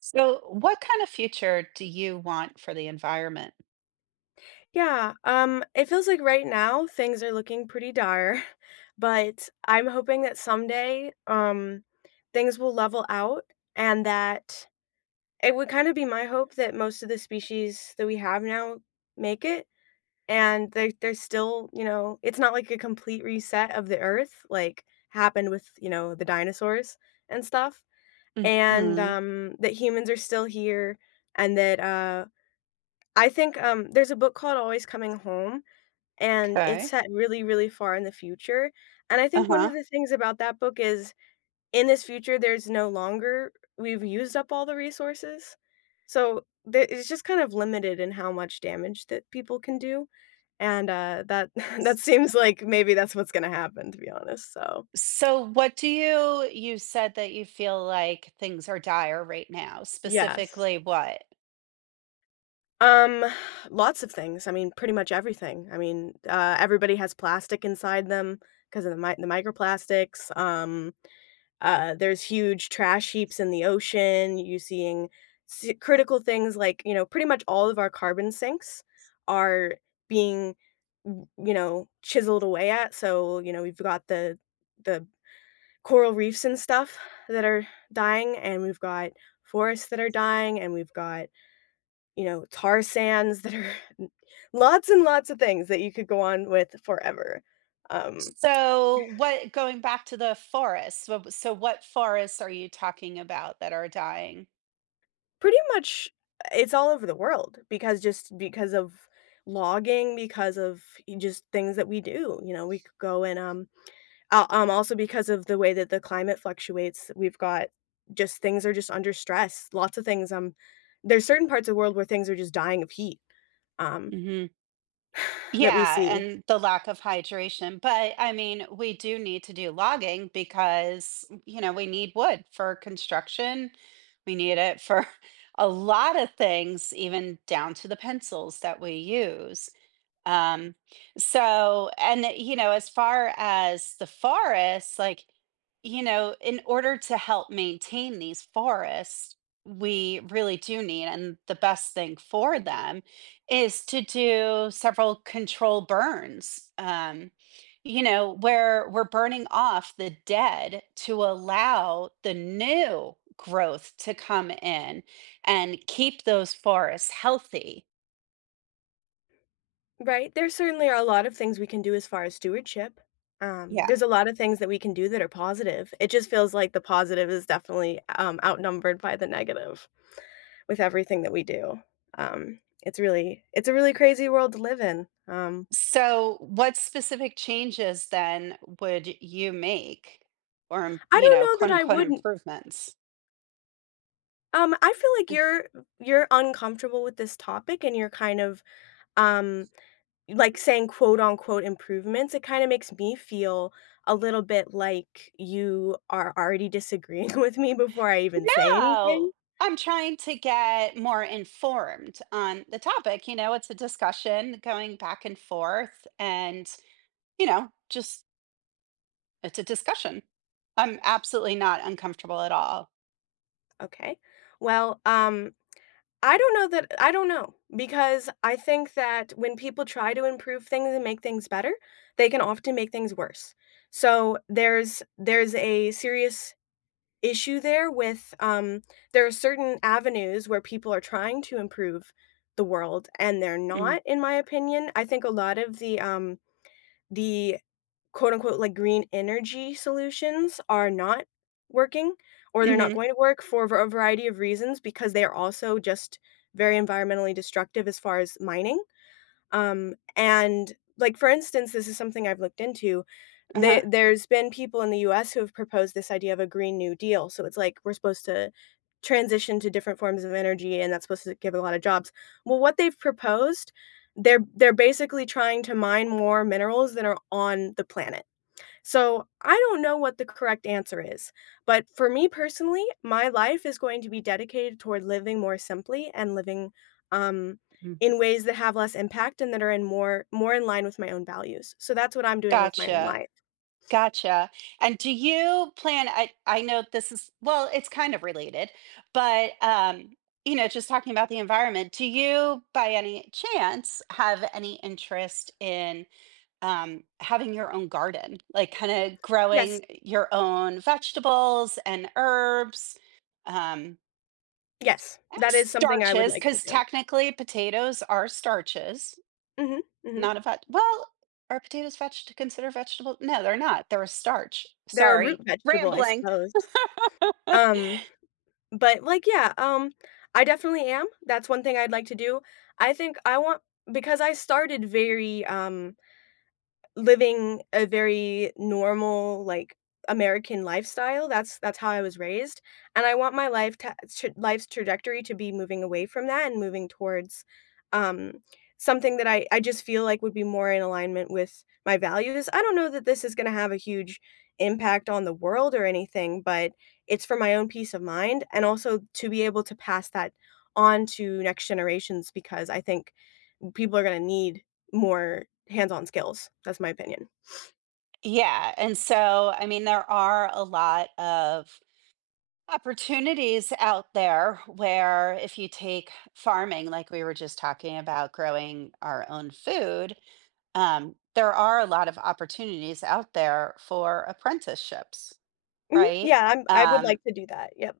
So, what kind of future do you want for the environment? Yeah, it feels like right now things are looking pretty dire, but I'm hoping that someday, things will level out, and that it would kind of be my hope that most of the species that we have now make it, and they're still, you know, it's not like a complete reset of the earth like happened with, you know, the dinosaurs and stuff. And Mhm. That humans are still here, and that I think there's a book called Always Coming Home, and it's Okay. set really, really far in the future, and I think one Uh-huh. of the things about that book is in this future, there's no longer we've used up all the resources, so the it's just kind of limited in how much damage that people can do, and, that that seems like maybe that's what's gonna happen, to be honest, so So, what do you said that you feel like things are dire right now, yes. specifically what? Um, lots of things, I mean, pretty much everything, I mean, everybody has plastic inside them because of the mi the microplastics, there's huge trash heaps in the ocean. You're seeing critical things like, you know, pretty much all of our carbon sinks are being, you know, chiseled away at. So, you know, we've got the coral reefs and stuff that are dying, and we've got forests that are dying, and we've got, you know, tar sands that are lots and lots of things that you could go on with forever. Um, So, what going back to the forests, so what forests are you talking about that are dying? Pretty much, it's all over the world because just because of logging, because of y just things that we do, you know, we could go and, also because of the way that the climate fluctuates, we've got just things are just under stress, lots of things, there's certain parts of the world where things are just dying of heat, um, that we Yeah, see. and the lack of hydration. But I mean, we do need to do logging because, you know, we need wood for construction. We need it for a lot of things, even down to the pencils that we use. Um, so, and you know, as far as the forests, like, you know, in order to help maintain these forests, we really do need, and the best thing for them is to do several control burns. You know, where we're burning off the dead to allow the new growth to come in and keep those forests healthy. Right, there certainly are a lot of things we can do as far as stewardship. Yeah. There's a lot of things that we can do that are positive. It just feels like the positive is definitely, outnumbered by the negative with everything that we do. It's really it's a really crazy world to live in. So, what specific changes then would you make or, I you don't know, know that quote I unquote wouldn't improvements? I feel like you're uncomfortable with this topic, and you're kind of, um like, saying quote unquote improvements, it kinda makes me feel a little bit like you are already disagreeing with me before I even say anything. No, I'm trying to get more informed on the topic. You know, it's a discussion going back and forth, and, you know, just it's a discussion. I'm absolutely not uncomfortable at all. Okay. Well, I don't know that I don't know, because I think that when people try to improve things and make things better, they can often make things worse. So, there's a serious issue there with, there are certain avenues where people are trying to improve the world, and they're Mm. not, in my opinion. I think a lot of the, the quote, unquote, like, "green energy solutions" are not working, or they're not Mm-hmm. going to work for a variety of reasons because they are also just very environmentally destructive as far as mining. And, like, for instance, this is something I've looked into. Uh-huh. There's been people in the US who have proposed this idea of a Green New Deal, so it's like we're supposed to transition to different forms of energy, and that's supposed to give a lot of jobs. Well, what they've proposed, they're basically trying to mine more minerals than are on the planet. So I don't know what the correct answer is, but for me personally, my life is going to be dedicated toward living more simply and living um, Mhm. in ways that have less impact and that are in more in line with my own values. So that's what I'm doing with my own Gotcha. life. Gotcha. And do you plan I know this is well, it's kind of related, but, you know, just talking about the environment, do you, by any chance, have any interest in, having your own garden? Like, kinda Yes, growing your own vegetables and herbs, um, yes, and that is something I would starches, like to because do. technically potatoes are starches. Hmm. Hmm. Not a veg well, are potatoes veg considered vegetable? No, they're not, they're a starch. They're a root Sorry, vegetable, I rambling. suppose. Um, but like, yeah, I definitely am. That's one thing I'd like to do. I think I want because I started very living a very normal, like, American lifestyle, that's how I was raised, and I want my life to tr life's trajectory to be moving away from that and moving towards, um, something that I just feel like would be more in alignment with my values. I don't know that this is gonna have a huge impact on the world or anything, but it's for my own peace of mind and also to be able to pass that on to next generations because I think people are gonna need more hands-on skills. That's my opinion. Yeah, and so, I mean, there are a lot of opportunities out there where if you take farming, like we were just talking about growing our own food, there are a lot of opportunities out there for apprenticeships, Mhm. right? Yeah, I'm I would Um like to do that, yep.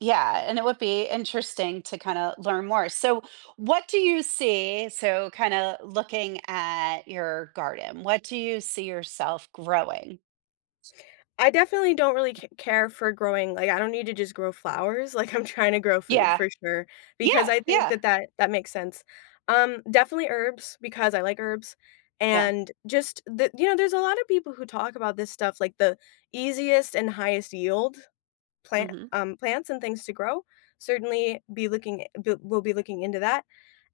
Yeah, and it would be interesting to kind of learn more. So, what do you see? So, kind of looking at your garden, what do you see yourself growing? I definitely don't really c care for growing like, I don't need to just grow flowers, like, I'm trying to grow food Yeah, for sure, because yeah, I think yeah, that that makes sense. Definitely herbs, because I like herbs, yeah. and just the you know, there's a lot of people who talk about this stuff, like the easiest and highest yield hmm plants and things to grow. Certainly be looking b we'll be looking into that.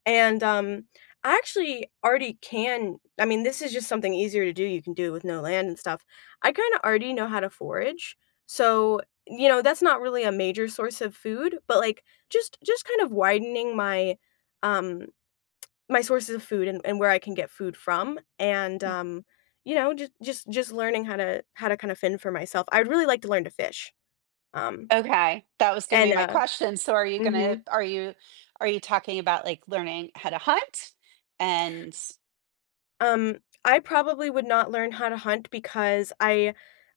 And, I actually already can I mean, this is just something easier to do, you can do it with no land and stuff. I kinda already know how to forage, so, you know, that's not really a major source of food, but, like, just kind of widening my, um, my sources of food and where I can get food from, and, you know, just learning how to kind of fend for myself. I'd really like to learn to fish, um, Okay, that was going to be and, my question. So, are you going to Mhm. Are you talking about like learning how to hunt? And Um, I probably would not learn how to hunt because I,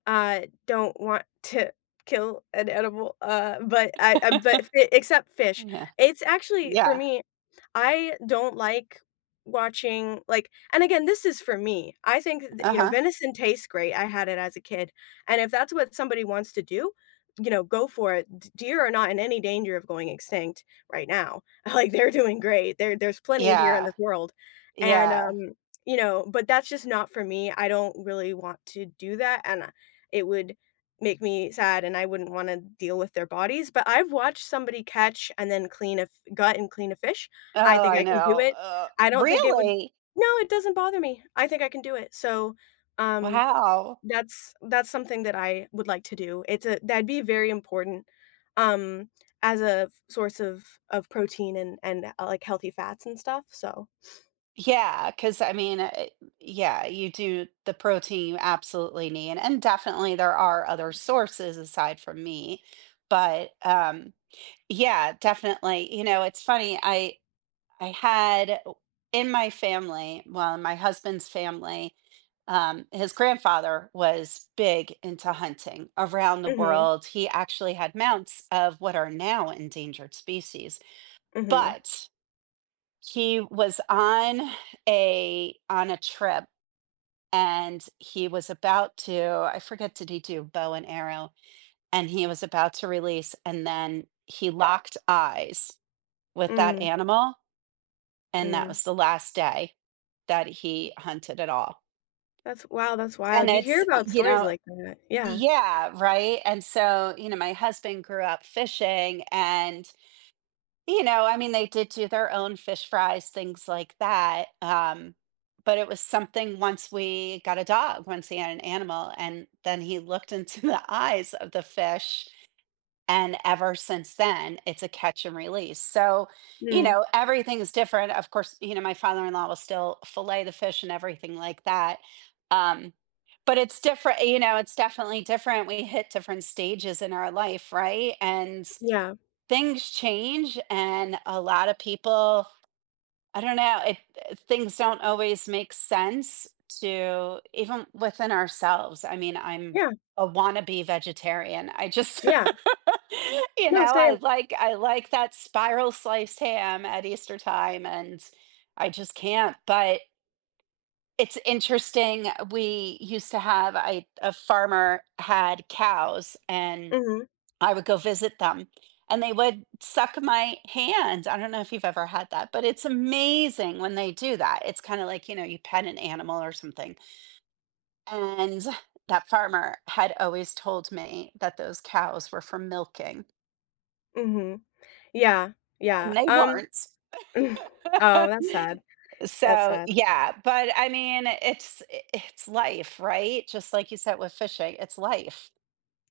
don't want to kill an animal, but I but fi except fish. yeah, It's actually for yeah, me, I don't like watching, like and again, this is for me. I think th uh you know, huh, venison tastes great, I had it as a kid, and if that's what somebody wants to do, you know, go for it. D Deer are not in any danger of going extinct right now. Like, they're doing great. There's plenty of deer in yeah, this world, and, yeah. You know, but that's just not for me. I don't really want to do that, and, it would make me sad, and I wouldn't wanna deal with their bodies, but I've watched somebody catch and then clean a f gut and clean a fish. I Oh, think I I can do know. it. I don't think it would Really? no, it doesn't bother me. I think I can do it. So, um, Wow. that's something that I would like to do. It's a that'd be very important, um, as a f source of protein and, like, healthy fats and stuff, so Yeah, because I mean, yeah, you do the protein you absolutely need. And definitely there are other sources aside from me. But yeah, definitely. You know, it's funny. I had in my family, well, in my husband's family, his grandfather was big into hunting around the mhm, world. He actually had mounts of what are now endangered species. mhm, But he was on a trip and he was about to I forget did he do bow and arrow and he was about to release and then he locked eyes with that mm. animal and that Mm, was the last day that he hunted at all. that's wow, that's And wild. You hear it's, about you stories know, like that. Yeah. yeah, right. And so, you know, my husband grew up fishing. And you know, I mean, they did do their own fish fries, things like that, but it was something once we got a dog, once he had an animal, and then he looked into the eyes of the fish, and ever since then, it's a catch and release. So, you Mm, know, everything's different, of course. You know, my father-in-law will still fillet the fish and everything like that, um, but it's different, you know, it's definitely different. We hit different stages in our life, right? And yeah. things change and a lot of people I don't know it, things don't always make sense to even within ourselves. I mean, I'm Yeah, a wannabe vegetarian. I just yeah. you No, know same. I like I like that spiral sliced ham at Easter time, and I just can't. But it's interesting. We used to have a farmer had cows, and Mhm, I would go visit them, and they would suck my hand. I don't know if you've ever had that, but it's amazing when they do that. It's kind of like, you know, you pet an animal or something. And that farmer had always told me that those cows were for milking, mhm. Yeah, and yeah. they weren't. oh, that's sad. That's So, sad. yeah, but I mean, it's life, right? Just like you said with fishing, it's life.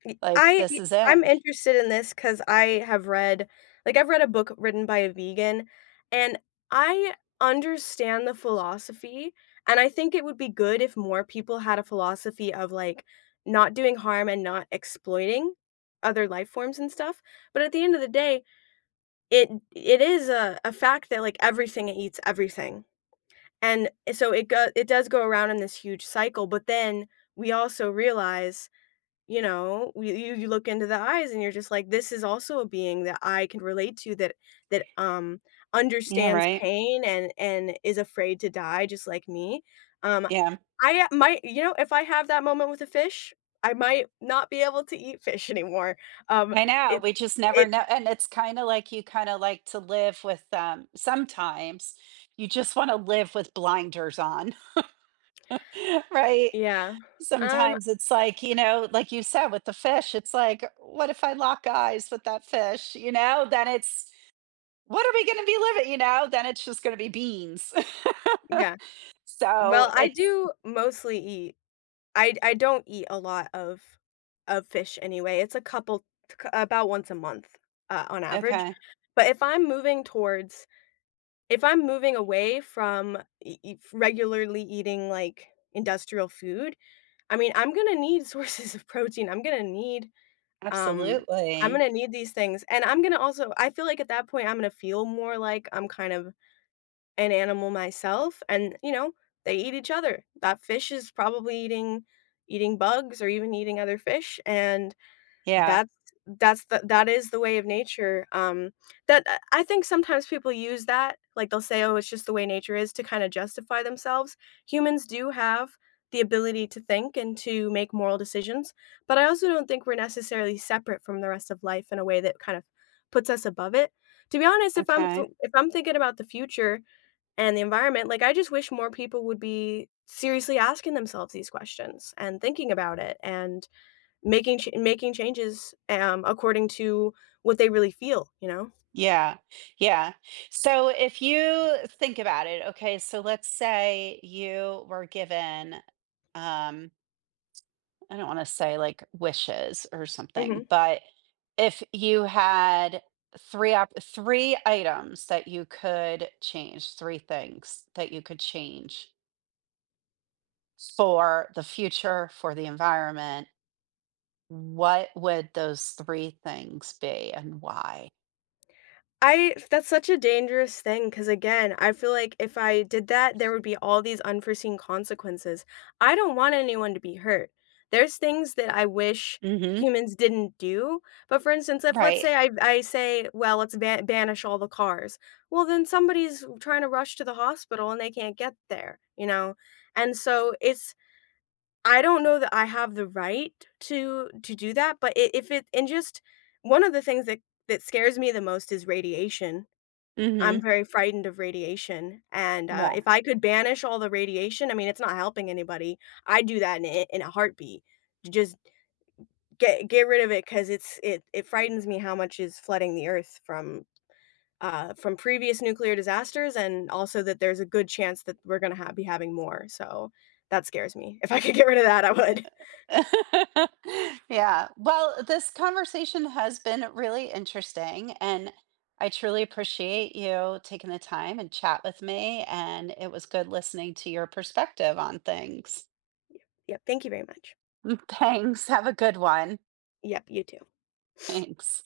Y Like I this y is it. I'm interested in this because I have read like, I've read a book written by a vegan, and I understand the philosophy, and I think it would be good if more people had a philosophy of, like, not doing harm and not exploiting other life forms and stuff, but at the end of the day, it is a fact that, like, everything eats everything, and so it does go around in this huge cycle, but then we also realize you know, you look into the eyes and you're just like, "This is also a being that I can relate to, that that, Yeah, understands right. pain and is afraid to die just like me." Um, Yeah. I, might you know, if I have that moment with a fish, I might not be able to eat fish anymore. Um, I know, it we just never it know, and it's kinda like you kinda like to live with, sometimes you just wanna live with blinders on, right? Yeah. Um, Sometimes it's like, you know, like you said with the fish, it's like, "What if I lock eyes with that fish?" You know? Then it's, "What are we gonna be living?" You know? Then it's just gonna be beans. yeah. So, Well, I it's do mostly eat I don't eat a lot of fish anyway. It's a couple c about once a month, on average. okay, But if I'm moving towards if I'm moving away from e e regularly eating, like, industrial food, I mean, I'm gonna need sources of protein. Um I'm absolutely. gonna need these things, and I'm gonna also I feel like at that point, I'm gonna feel more like I'm kind of an animal myself, and you know they eat each other, that fish is probably eating bugs or even eating other fish, and Yeah, that's that is the way of nature, that I think sometimes people use that like they'll say oh it's just the way nature is to kind of justify themselves. Humans do have the ability to think and to make moral decisions, but I also don't think we're necessarily separate from the rest of life in a way that kind of puts us above it. To be honest, okay. If I'm thinking about the future and the environment, like, I just wish more people would be seriously asking themselves these questions and thinking about it, and making changes, according to what they really feel, you know? Yeah, yeah. So if you think about it, okay, so let's say you were given, um, I don't want to say like wishes or something, Hmm. but if you had three items that you could change, three things that you could change for the future, for the environment, what would those three things be and why? I that's such a dangerous thing because again, I feel like if I did that, there would be all these unforeseen consequences. I don't want anyone to be hurt. There's things that I wish hmm humans didn't do, but for instance, if let's Right. say I say, "Well, let's banish all the cars." Well, then somebody's trying to rush to the hospital and they can't get there, you know? And so it's I don't know that I have the right to do that, but I if it and just one of the things that that scares me the most is radiation. Mm-hmm. I'm very frightened of radiation, and, Yeah. if I could banish all the radiation, I mean, it's not helping anybody. I'd do that in a heartbeat. J just get rid of it because it's it frightens me how much is flooding the Earth from previous nuclear disasters and also that there's a good chance that we're gonna ha be having more, so that scares me. If I could get rid of that, I would. Yeah. Well, this conversation has been really interesting, and I truly appreciate you taking the time and chat with me, and it was good listening to your perspective on things. Yep, thank you very much. Thanks. Have a good one. Yep, you too. Thanks.